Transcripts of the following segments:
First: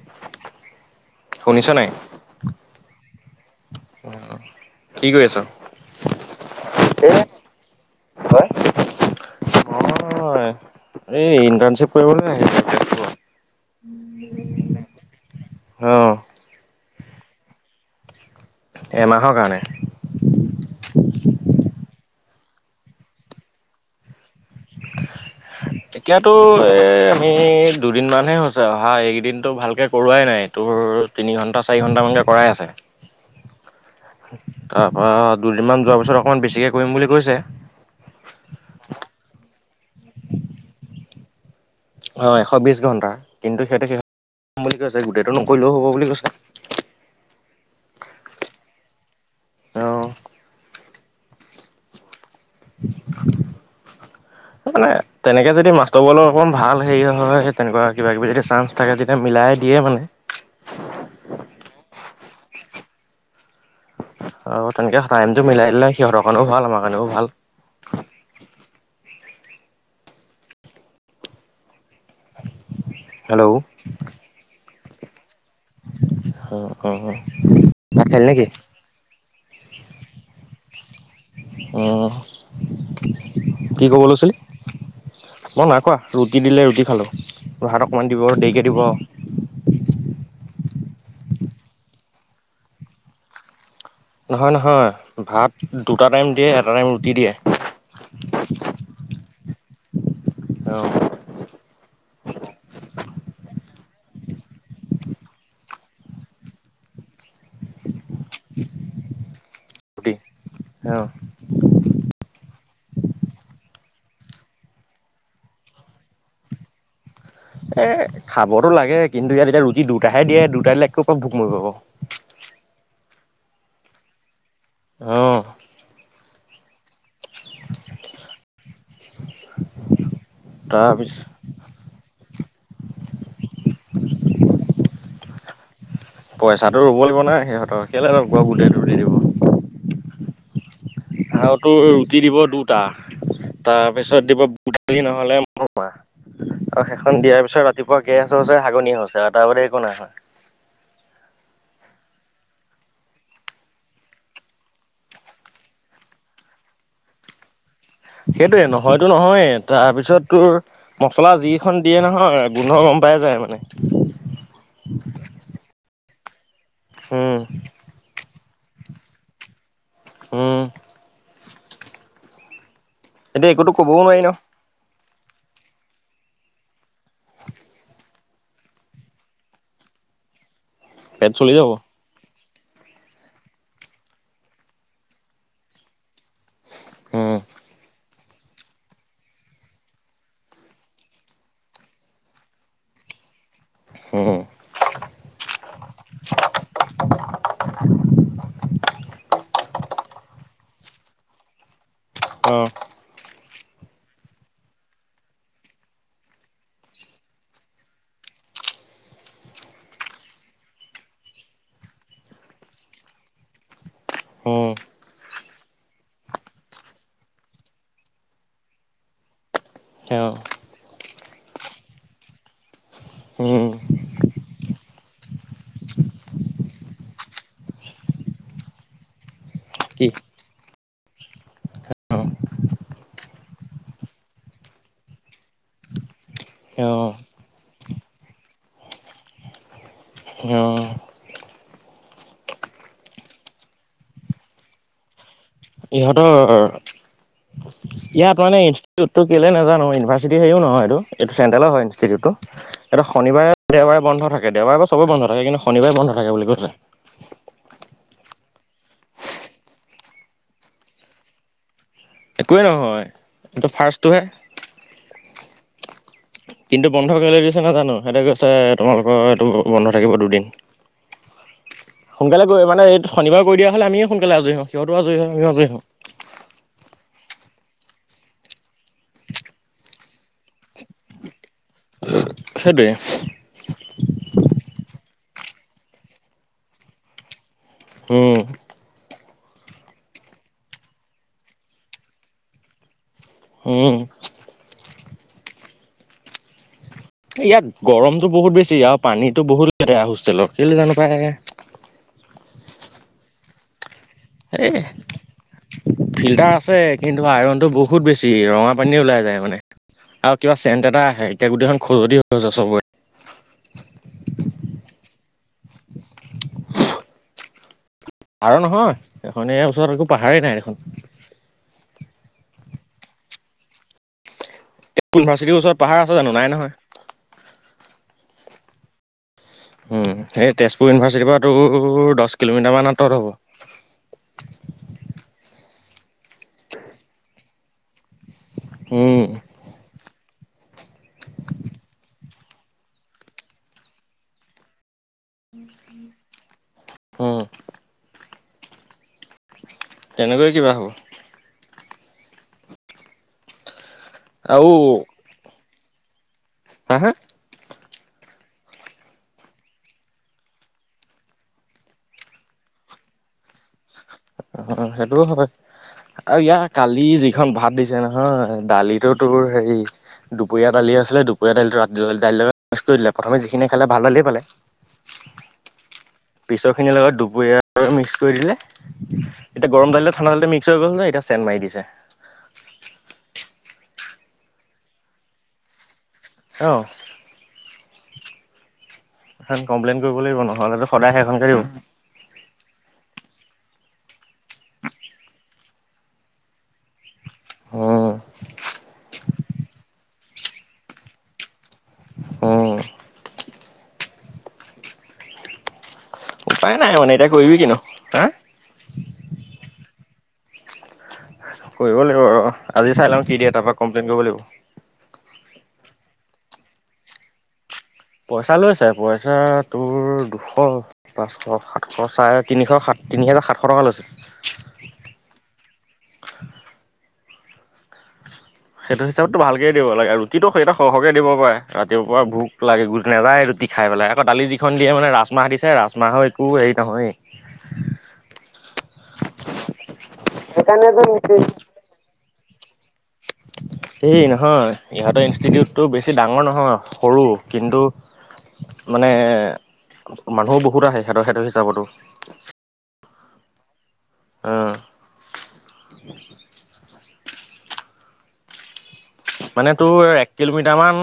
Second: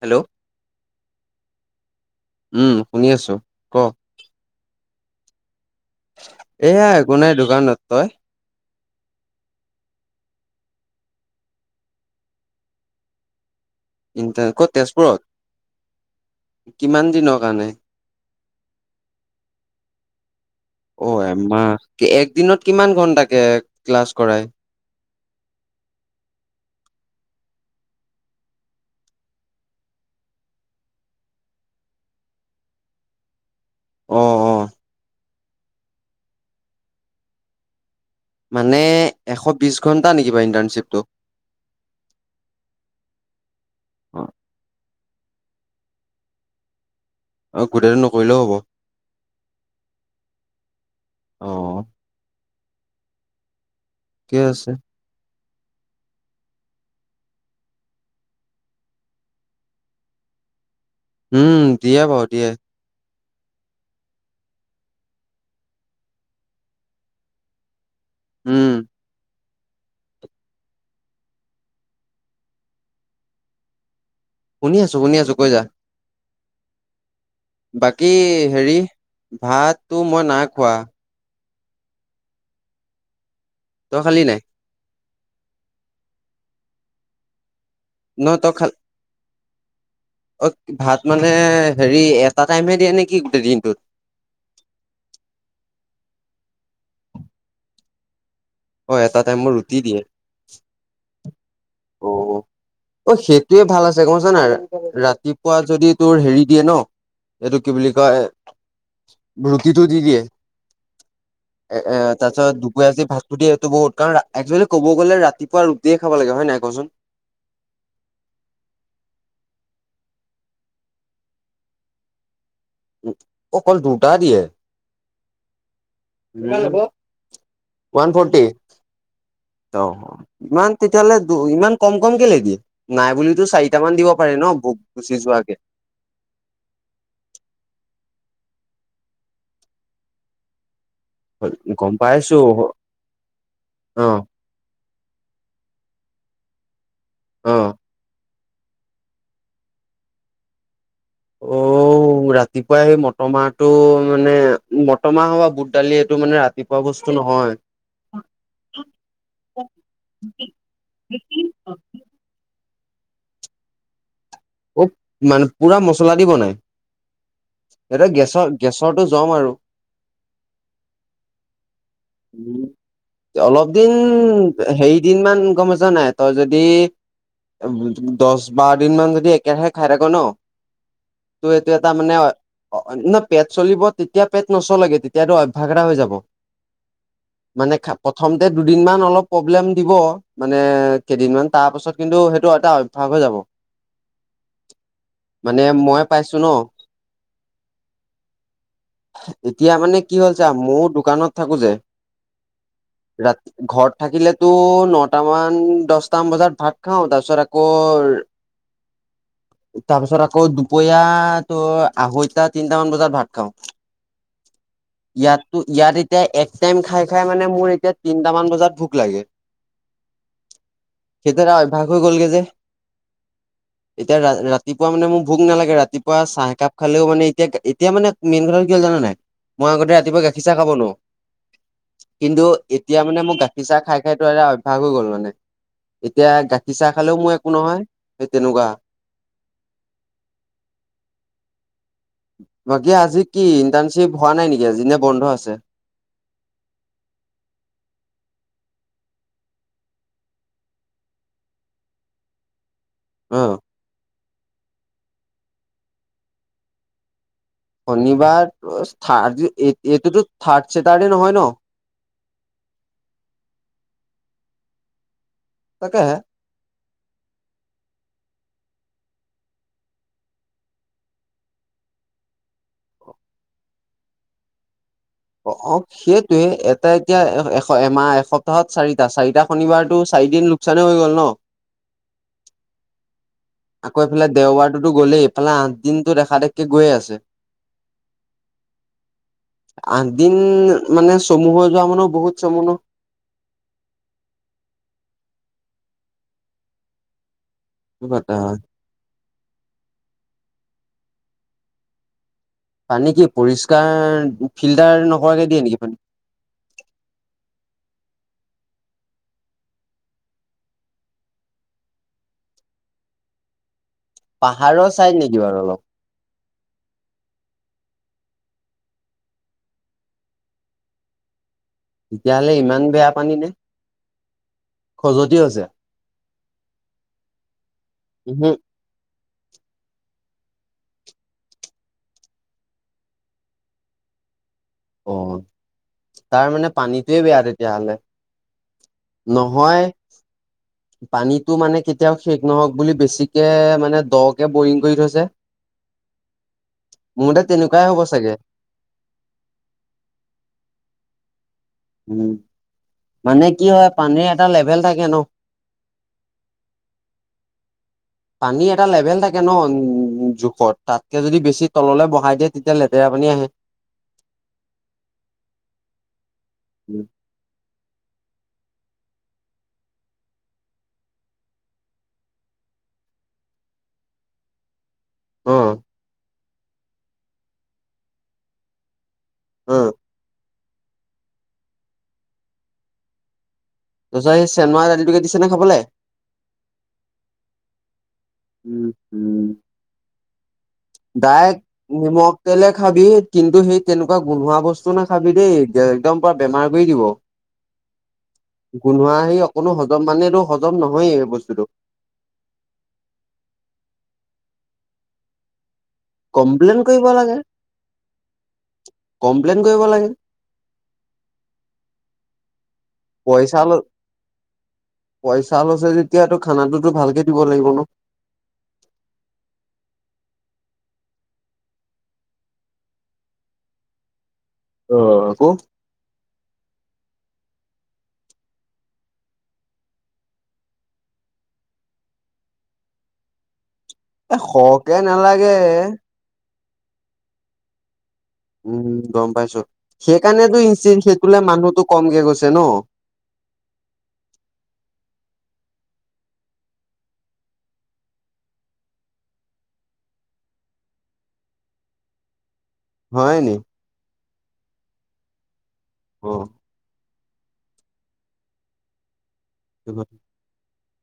Hello! শুনিছ নাই উম শুনি আছোঁ ক? অ কি কৰি আছ? এয়া এ একো নাই দোকানত, তই? হয় মই এই ইণ্টাৰ্ণশ্বিপ কৰিব নাই ইণ্টাৰ্ণ ক'ত তেজপুৰত? অ। কিমান দিনৰ কাৰণে? এমাহৰ কাৰণে। অ এমাহ, একদিনত কিমান ঘণ্টাকে ক্লাছ কৰাই? [inaudible] এতিয়াতো এ আমি দুদিনমানহে হৈছে অহা এইকেইদিনটো ভালকে কৰোৱাই নাই তোৰ তিনি ঘণ্টা - চাৰি ঘণ্টামানকে কৰাই আছে। অ অ তাৰ পৰা দুদিনমান যোৱাৰ পিছত অকণমান বেছিকে কৰিম বুলি কৈছে। মানে এশ বিশ ঘণ্টা নেকি বাৰু ইণ্টাৰ্ণশ্বিপটো? অঁ এশ বিছ ঘণ্টা কিন্তু সিহঁতে সেইম বুলি কৈছে গোটেইটো নকৰিলেও হ'ব বুলি কৈছে। অ গোটেইটো নকৰিলেও হব। অহ অ ঠিকে আছে মানে তেনেকৈ যদি মাষ্টৰবলৈ অকণ ভাল হেৰি হয় তেনেকুৱা কিবা - কিবি যদি চাঞ্চ থাকে তেতিয়া মিলাই দিয়ে মানে। উম দিয়ে বাৰু দিয়ে। আৰু তেনেকে টাইমটো মিলাই দিলে সিহঁতৰ কাৰণেও ভাল আমাৰ কাৰণেও ভাল। উম। হেল্ল'! শুনি আছো শুনি আছো কৈ যা। অ অ অ ভাত খালি নেকি? ভাততো মই নাই খোৱা। উম, কি তই কব খালি লৈছিলি? নাই মই নাই খোৱা, ৰুটি দিলে ৰুটি খালোঁ, ভাত অকণমান দিব দেৰিকে দিব। অত ভাত মানে হেৰি এটা টাইমহে দিয়ে নেকি গোটেই দিনটোত? নহয় নহয় ভাত দুটা টাইম দিয়ে, এটা টাইম ৰুটি দিয়ে। অ এটা টাইম মই ৰুটি দিয়ে। অ। অ। অ সেইটোয়ে ভাল আছে গম পাইছা নাই? ৰাতিপুৱা যদি তোৰ হেৰি দিয়ে ন এইটো কি বুলি কয় ৰুটিটো দি ৰুটি দিয়ে। অ। এ এ তাৰ পিছত দুপৰীয়া যদি ভাতটো দিয়ে সেইটো বহুত কাৰণ একচুৱেলি ক'ব গ'লে ৰাতিপুৱা ৰুটিয়ে খাব লাগে হয় নাই কচোন এ খাবতো লাগে কিন্তু ইয়াত এতিয়া ৰুটি দুটাহে দিয়ে দুটা দিলে কপা ভোক মৰিব বাও উম অকল দুটা দিয়ে। অ। ভাল হব। ওৱান ফৰ্টি অ ইমান তাৰপিছ তেতিয়াহ'লে ইমান কম কম কেলে দিয়ে নাই বুলিতো চাৰিটা মান দিব পাৰে ন ভোক গুচি যোৱাকে পইচাটো ৰব লাগিব না সিহঁতৰ কেলে লগৰ বুলি সেইটো দি দিব আৰু তোৰ গম ৰুটি দিব পাইছো দুটা অ তাৰপিছত দিব নহলে মো আৰু সেইখন দিয়াৰ অ পিছত ৰাতি পুৱা গেছ হৈছে হাগনি হৈছে আৰু তাৰ বাদে একো নাই হোৱা অঔ উ ৰাতিপুৱাই সেই মটৰ মাহটো মানে মটৰ মাহ বা বুট দালি এইটো মানে ৰাতিপুৱা বস্তু নহয় সেইটোয়ে নহয়তো নহয়েই তাৰপিছত তোৰ মচলা যি খন দিয়ে নহয় গোন্ধ গম পাই যায় মানে অ মানে পুৰা মচলা দি বনাই উম, এতে গেছৰ গেছৰটো জম আৰু উম উম এতিয়া একোতো অলপ দিন ক'বও নোৱাৰি ন। হেৰি দিন মান গম য নাই তই যদি দহ বাৰ দিন মান যদি এ কেৰাহে খাই থাকো ন পেট চলি তোৰ যাব। এইটো এটা মানে অ ন পেট চলিব তেতিয়া পেট নচলেগে তেতিয়াতো অভ্যাস এটা হৈ যাব উম, মানে খা প্ৰথমতে দুদিন মান অলপ প্ৰব্লেম দিব মানে কেইদিন মান তাৰ পাছত কিন্তু সেইটো এটা অভ্যাস হৈ যাব হু মানে মই পাইছো ন এতিয়া মানে কি হ'ল চা মও দোকানত থাকো যে অ ৰা ঘৰত থাকিলেতো নটামান দছটামান বজাত ভাত খাওঁ তাৰপিছত আকৌ তাৰ পিছত আকৌ দুপৰীয়া তোৰ আঢ়ৈটা তিনটামান বজাত ভাত খাও হম ইয়াততো ইয়াত এতিয়া এক টাইম খাই খাই মানে মোৰ এতিয়া তিনটামান বজাত ভোক লাগে অ সেইটো এটা অভ্যাস হৈ গ'লগে যে হম এতিয়া ৰাতিপুৱা মানে মোৰ ভোক নালাগে ৰাতিপুৱা চাহ একাপ খালেও মানে এতিয়া এতিয়া মানে মেইন কথাটো কি হ'ল জানা নাই মই আগতে কি ৰাতিপুৱা গাখীৰ চাহ খাব নোৱাও অ', কিন্তু এতিয়া মানে মোক গাখীৰ চাহ খাই খাই এটা অভ্যাস হৈ গ'ল মানে এতিয়া গাখীৰ চাহ অ', অ'। খালেও মোৰ একো নহয় তেনেকোৱা বাকী আজি কি ইণ্টাৰ্ণশ্বিপ হোৱা নাই নেকি আজি নে বন্ধ আছে ইহঁতৰ ইয়াত মানে ইনষ্টিটিউট টো কেলে নাজানো ইউনিভাৰ্চিটি হেও নহয় এইটো চেণ্টেলৰ হয় ইনষ্টিটিউটটো এটা অ শনিবাৰে দেওবাৰে বন্ধ থাকে দেওবাৰে বাও চবৰেই বন্ধ থাকে কিন্তু শনিবাৰে বন্ধ থাকে বুলি কৈছে শনিবাৰ থাৰ্ড এটোতো থাৰ্ড চেটাৰ্ডে নহয় ন একোৱেই নহয় এইটো ফাৰ্ষ্টটোহে তাকে হে কিন্তু বন্ধ কৰিবলৈ দিছে ন জানো সেইটো কৈছে তোমালোকৰ এইটো বন্ধ থাকিব দুদিন সোনকালে মানে এই শনিবাৰে কৰি দিয়া হলে আমিয়ে সোনকালে আজৰি হওঁ সিহঁতেও আজৰি হয়। আমিও অ আজৰি অ হওঁ সে তে এটা এতিয়া এ এমাহ এসপ্তাহত চাৰিটা চাৰিটা শনিবাৰতটো চাৰিদিন লোকচানে হৈ গ'ল ন। উম সেইটোৱে আকৌ এইফালে দেওবাৰটোতো গ'লেই ইফালে আঠ দিনতো দেখা দেখকে গৈয়ে আছে উম আঠ দিন মানে চমু হৈ যোৱা মানুহ বহুত চমু ন উম। ইয়াত গৰমতটো কথা বহুত হয়। বেছি আৰু পানীতো বহুত লেতেৰা হোষ্টেলত কেলে জানো পায়। পানী কি পৰিস্কাৰ এই ফিল্টাৰ নকৰাকে দিয়ে নেকি পানী। ফিল্টাৰ আছে কিন্তু আইৰণটো বহুত বেছি ৰঙা পানীয়ে ওলাই যায় মানে। আৰু কিবা চেণ্ট এটা আহে এতিয়া গোটেই খন খজুতি হৈ গৈছে চবৰে। পাহাৰৰ ছাইড নেকি বাৰু অলপ। আৰু নহয় এখন ইয়াৰ ওচৰত একো পাহাৰেই নাই দেখোন। তেতিয়া হ'লে ইমান বেয়া পানী নে? খজতি ইউনিাৰ্চিটিৰ হৈছে ওচৰত পাহাৰ আছে জানো নাই নহয়। উহু সেই তেজপুৰ ইউনিভাৰ্চিটিৰ পৰাতো দহ কিলোমিটাৰমান আঁতৰত হ'ব। অ তাৰ মানে পানীটোয়ে বেয়া তেতিয়া হ'লে। উম, নহয়। পানীতটো মানে কেতিয়াও শেষ নহওক বুলি বেছিকে মানে দকে বৰিং কৰি থৈছে। মোৰ উম, মতে তেনেকুৱাই হ'ব চাগে। তেনেকৈয়ে কিবা হ'ব। উম মানে কি হয় পানীৰ এটা আৰু লেভেল থাকে ন। হা হা। পানী এটা লেভেল থাকে ন, উম। জোখত তাতকে যদি বেছি তললৈ বহাই দিয়ে তেতিয়া লেতেৰা পানী আহে। অহ সেইটোও হয়। আৰু ইয়াৰ কালি যিখন ভাত দিছে নহয় দালিতো তোৰ হেৰি দুপৰীয়া দালি আছিলে দুপৰীয়া দালিটো ৰাতি দালি টো লগত মিক্স কৰি দিলে প্ৰথমে যিখিনি খালে ভাল দালিয়ে পালে [inaudible] অ পিছৰ খিনিৰ লগত দুপৰীয়াৰ মিক্স কৰি দিলে এতিয়া অ গৰম দাইলত ঠাণ্ডা দালিতে মিস্ক হৈ গ'ল যে এতিয়া চেণ মাৰি দিছে। তাৰ পিছত সেই চেন মৱা দালিটোকে দিছে নে খাবলে? অ। উম উম। সেন কমপ্লেইন কৰিব লাগিব নহ'লেটো সদায় সেইখনকে দিব। নিমক। তেলে খাবি কিন্তু সেই তেনেকুৱা গোন্ধোৱা বস্তু নাখাবি দেই একদম পৰা বেমাৰ কৰি দিব। উম, গোনোৱা সেই অকণো হজম মানেটো হজম নহয়ে বস্তুটো। উম। উপায় কমপ্লেইন নাই কৰিব মানে এতিয়া লাগে। কৰিবি কি নু হা কমপ্লেইন কৰিব লাগে। কৰিব লাগিব ৰ আজি চাই লম কি দিয়ে পইচা ল তাৰপৰা কমপ্লেইন কৰিব লাগিব। পইচা লৈছে যেতিয়াটো খানাতো ভালকে দিব লাগিব ন। পইচা লৈছে পইচা তোৰ দুশ। পাঁচশ সাতশ চাৰে তিনিশ সাত তিনি হাজাৰ সাতশ টকা লৈছে। অ ক সেইটো হিচাপতো ভালকেইে দিব লাগে ৰুটিটো সেইটো সৰহকৈ দিব পাৰে ৰাতিপুৱা ভোক লাগে গুজ নাযায় ৰুটি খাই পেলাই। বা এ দালি যিখন দিয়ে সৰহকে মানে ৰাজমাহ নালাগে দিছে ৰাজমাহৰ একো হেৰি নহয়। উম গম পাইছো সেইকাৰণেতো ইচিন সেইকোলা মানুহতটো কমকে গৈছে ন। [inaudible] এই নহয় ইহঁতৰ ইনষ্টিটিউটটো বেছি ডাঙৰ নহয় সৰু কিন্তু। মানে মানুহ বহুত আহে হেতৰ হেতৰ হিচাপতো হয় নি। অ ব [unintelligible] মানে তোৰ এক কিলোমিটাৰ মান।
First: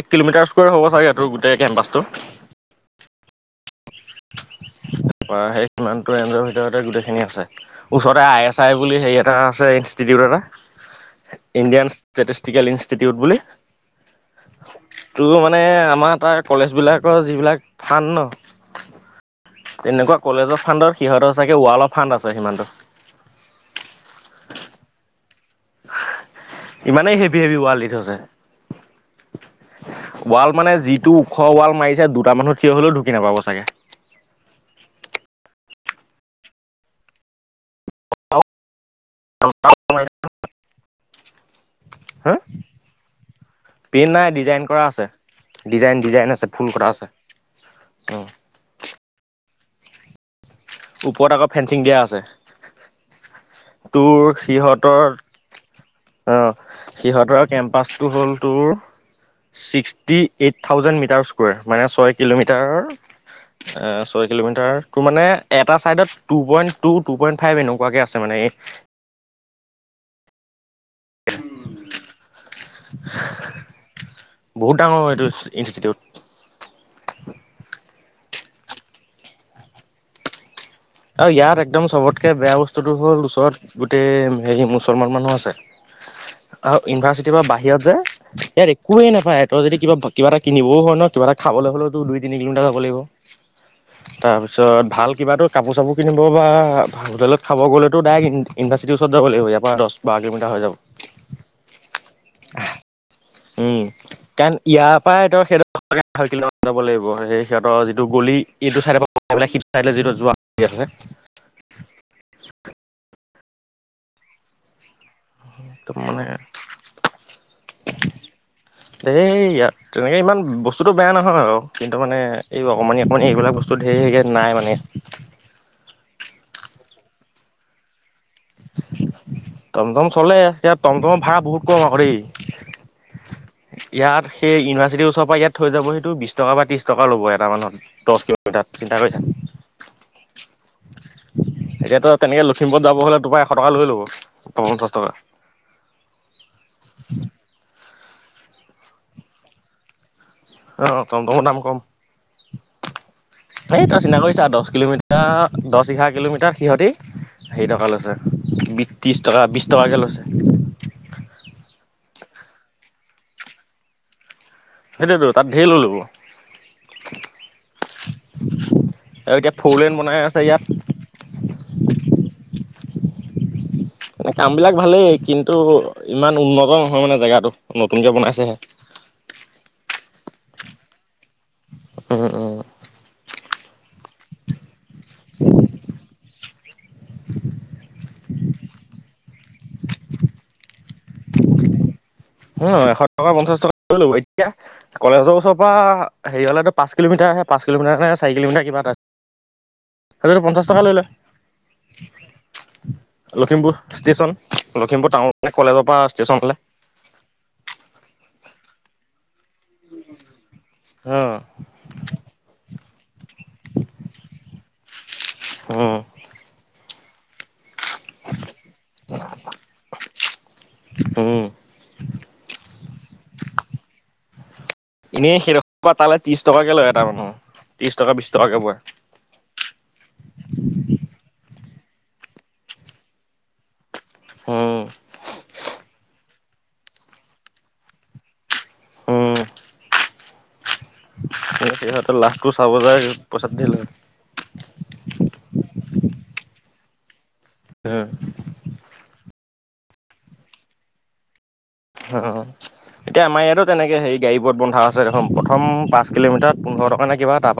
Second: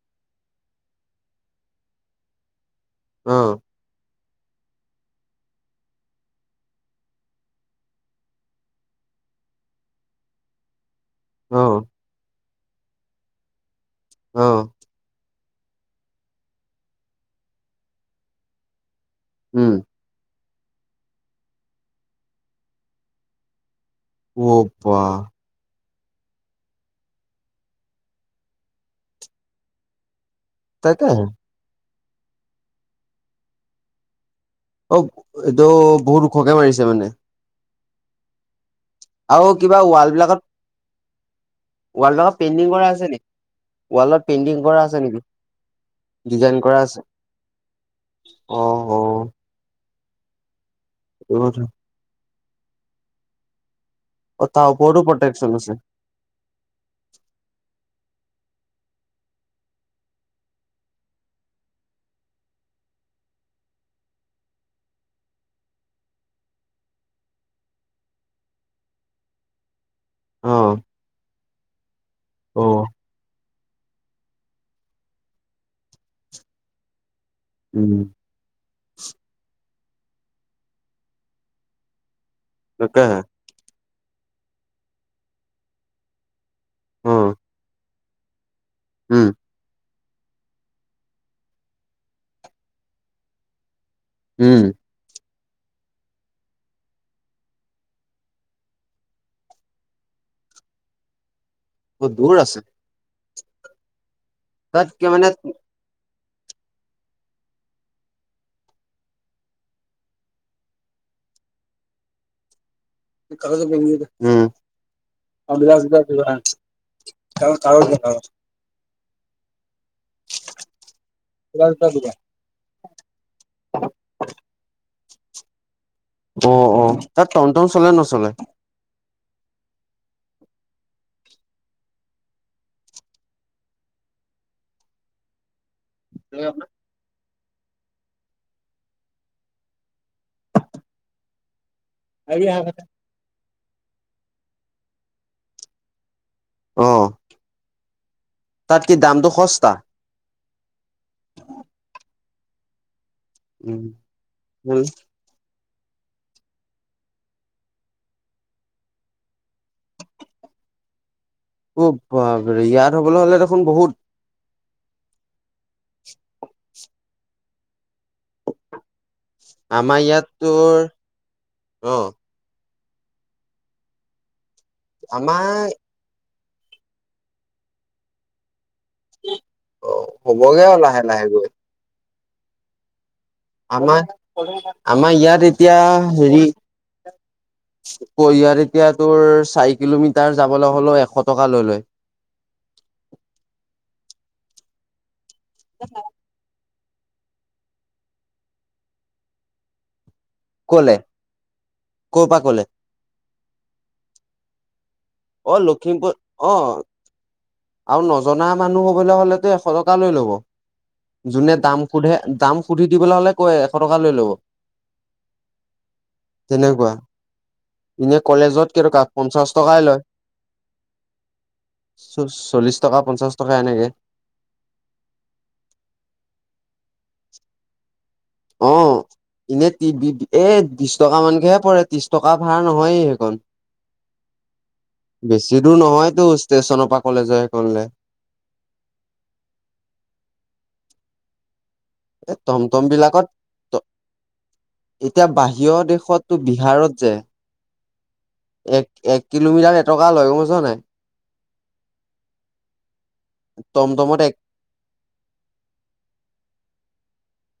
এক কিলোমিটাৰ স্কোৱাৰ হ'ব চাগে টোৰ গোটেই কেম্পাচটো। অ তাৰ পৰা সেই সিমানটো ৰেঞ্জৰ ভিতৰতে গোটেইখিনি আছে। ওচৰতে আই এছ আই বুলি হেৰি এটা আছে ইনষ্টিটিউট এটা। অ ইণ্ডিয়ান ষ্টেটিষ্টিকেল ইনষ্টিটিউট বুলি। অ টো মানে আমাৰ তাৰ কলেজ বিলাকৰ যিবিলাক ফান ন। উম তেনেকুৱা কলেজৰ ফাণ্ডৰ সিহঁৰ চাগে ৱালৰ ফাণ্ড আছে সিমানটো। ৱ বাহ ইমানেই হেভি হেভি ৱাল দি থৈছে ৱাল মানে যিটো তাকেহে। ওখ ৱাল মাৰিছে দুটা মানুহ থিয় হলেও ঢুকি নাপাব চাগে। অ এইটো বহুত ওখকে মাৰিছে মানে। আও কিবা ৱাল বিলাকত ৱাল হা বিলাকত পেইণ্টিং কৰা আছে নি পেইন নাই ডিজাইন কৰা আছে ডিজাইন ডিজাইন আছে ফুল কটা আছে। উম অ হও। ওপৰত এইটো আকৌ কথা ফেঞ্চিং দিয়া আছে। তোৰ অ তাৰ ওপৰতো সিহঁতৰ প্ৰটেকচন আছে অ সিহঁতৰ কেম্পাচটো হ'ল তোৰ ছিক্সটি এইট থাউজেণ্ড মিটাৰ স্কৰ মানে ছয় কিলোমিটাৰ ছয় কিলোমিটাৰ তোৰ মানে এটা চাইডত two point two two point five এনেকুৱাকে আছে মানে এই- অ অ বহুত ডাঙৰ এইটো ইনষ্টিটিউট। উম। আৰু ইয়াত একদম চবতকে বেয়া বস্তুতটো হ'ল তাকেহে ওচৰত- গোটেই হেৰি মুছলমান মানুহ আছে আৰু অ ইউনিভাৰ্চিটিৰ পৰা বাহিৰত যে। ইয়াৰ একোৱে উম নাপায়। তই যদি কিবা কিবা এটা কিনিবও ন কিবা এটা খাবলৈ হ'লেও দুই তিনি কিলোমিটাৰ যাব লাগিব। উম তাৰপিছত ভাল কিবাতো কাপোৰ চাপোৰ কিনিব বা হোটেলত খাব গ'লেতো ডাইৰেক্ট ইউনিভাৰ্চিটিৰ ওচৰত যাব লাগিব ইয়াৰ পৰা দছ বাৰ কিলোমিটাৰ হৈ যাব। বহুত দূৰ আছে। উম কাৰণ ইয়াৰ তাতকে মানে পায় সেই [unintelligible] ছয় কিলোমিটাৰ মান যাব লাগিব সেই সিহঁতৰ গলি এইটো চাইদৰ পৰা ওলাই সিটো চাইদলে যিটো যোৱা কি আছে। কাগজত বে কৰি দে উম। মানে [unintelligible] এই ইয়াত তেনেকে ইমান বস্তুটো বেয়া নহয় বাওঁ কিন্তু মানে এই অকণমানি অকণমানি এইবিলাক বস্তু ধেৰ ইয়াত নাই মানে। অ অ তাত টম টম চলে নচলে? টমটম চলে এতিয়া টমটমৰ ভাৰা বহুত কম আক দেই। ইয়াত সেই ইউনিভাৰ্চিটিৰ ওচৰৰ পৰা ইয়াত থৈ যাবহি তোৰ বিছ টকা বা ত্ৰিছ টকা ল'ব এটা মানুহত দছ কিলোমিটাৰ চিন্তা কৰি চা। এতিয়াতো তেনেকে লখিমপুৰ যাব হ'লে তো পৰা এশ টকা লৈ ল'ব, অ পঞ্চাছ টকা। অ তাত কি দামটো সস্তা। অ টমটমৰ দাম কম। এই তই চিন্তা কৰি চা দছ কিলোমিটাৰ এতিয়া দছ, এঘাৰ কিলোমিটাৰ সিহঁতি হেই টকা লৈছে বি ত্ৰিছ টকা, বিছ টকাকে লৈছে। অ বাপৰে ইয়াত হ'বলে হ'লে দেখোন বহুত সেইটোৱেটো তাত ধেৰ লৈ লব। [unintelligible] আৰু এতিয়া ফ'ৰ লেন আমাৰ বনাই আছে তোৰ ইয়াত। অ। এনে কাম বিলাক ভালেই। কিন্তু আমাৰ ইমান উন্নত নহয় মানে জেগাটো, নতুনকে বনাইছেহে। অ হ'বগে আৰু লাহে লাহে গৈ। উম, উম। আমাৰ আমাৰ ইয়াত এতিয়া হেৰি আকৌ এতিয়া তোৰ চাৰি কিলোমিটাৰ যাবলে হ'লেও এশ টকা লৈ লয়। অ এশ টকা, পঞ্চাছ টকা লৈ লব। এতিয়া কলেজৰ ওচৰৰ পৰা হেৰিয় লৈকে পাঁচ কিলোিটাৰহে, পাঁচ কিলোমিটাৰ নে চাৰি কিলমিটাৰ কিবা এটা। সেইটোতো পঞ্চাছ টকা কলে লৈ লয়। ক'ৰ পৰা কলে লখিমপুৰ ষ্টেচন, লখিমপুৰ টাউন অ মানে কলেজৰ পৰা লখিমপুৰ অ ষ্টেচনলে। আৰু নজনা মানুহ হবলে হলেতো এশ টকা লৈ লব। উম যোনে দাম সোধে দাম সুধি দিবলৈ হ'লে কৈ এশ টকা লৈ ল'ব। উম। তেনেকুৱা। এনে কলেজত কেই টকা? পঞ্চাছ টকাই লয়। উম। চল্লিছ টকা, পঞ্চাছ টকা এনেকে। এনেই সেইডখৰ পৰা তালে ত্ৰিছ টকাকে লয় এটা মানুহ। ত্ৰিছ টকা, বিছ টকাকে পৰে। এনেই এ বিছ টকা মানকেহে পৰে। ত্ৰিছ টকা ভাৰা নহয়ে সেইকণ। উম বেছি দূৰ নহয়তো ষ্টেচনৰ পৰা কলেজৰ সেই কনলে। উম সিহঁতে এ লাভটো চাব টমটম যায় বিলাকত পইচা ধেই ত লয়। এতিয়া বাহিৰৰ দেশতটো বিহাৰত যে হু। এক, এক কিলোমিটাৰ এটকা লয়, গম পাইছ নাই? অ, এতিয়া আমাৰ ইয়াতো তেনেকে হেৰি টমটমত এক গাড়ীবোৰত বন্ধা আছে দেখোন প্ৰথম পাঁচ কিলোমিটাৰত পোন্ধৰ টকা নে কিবা তা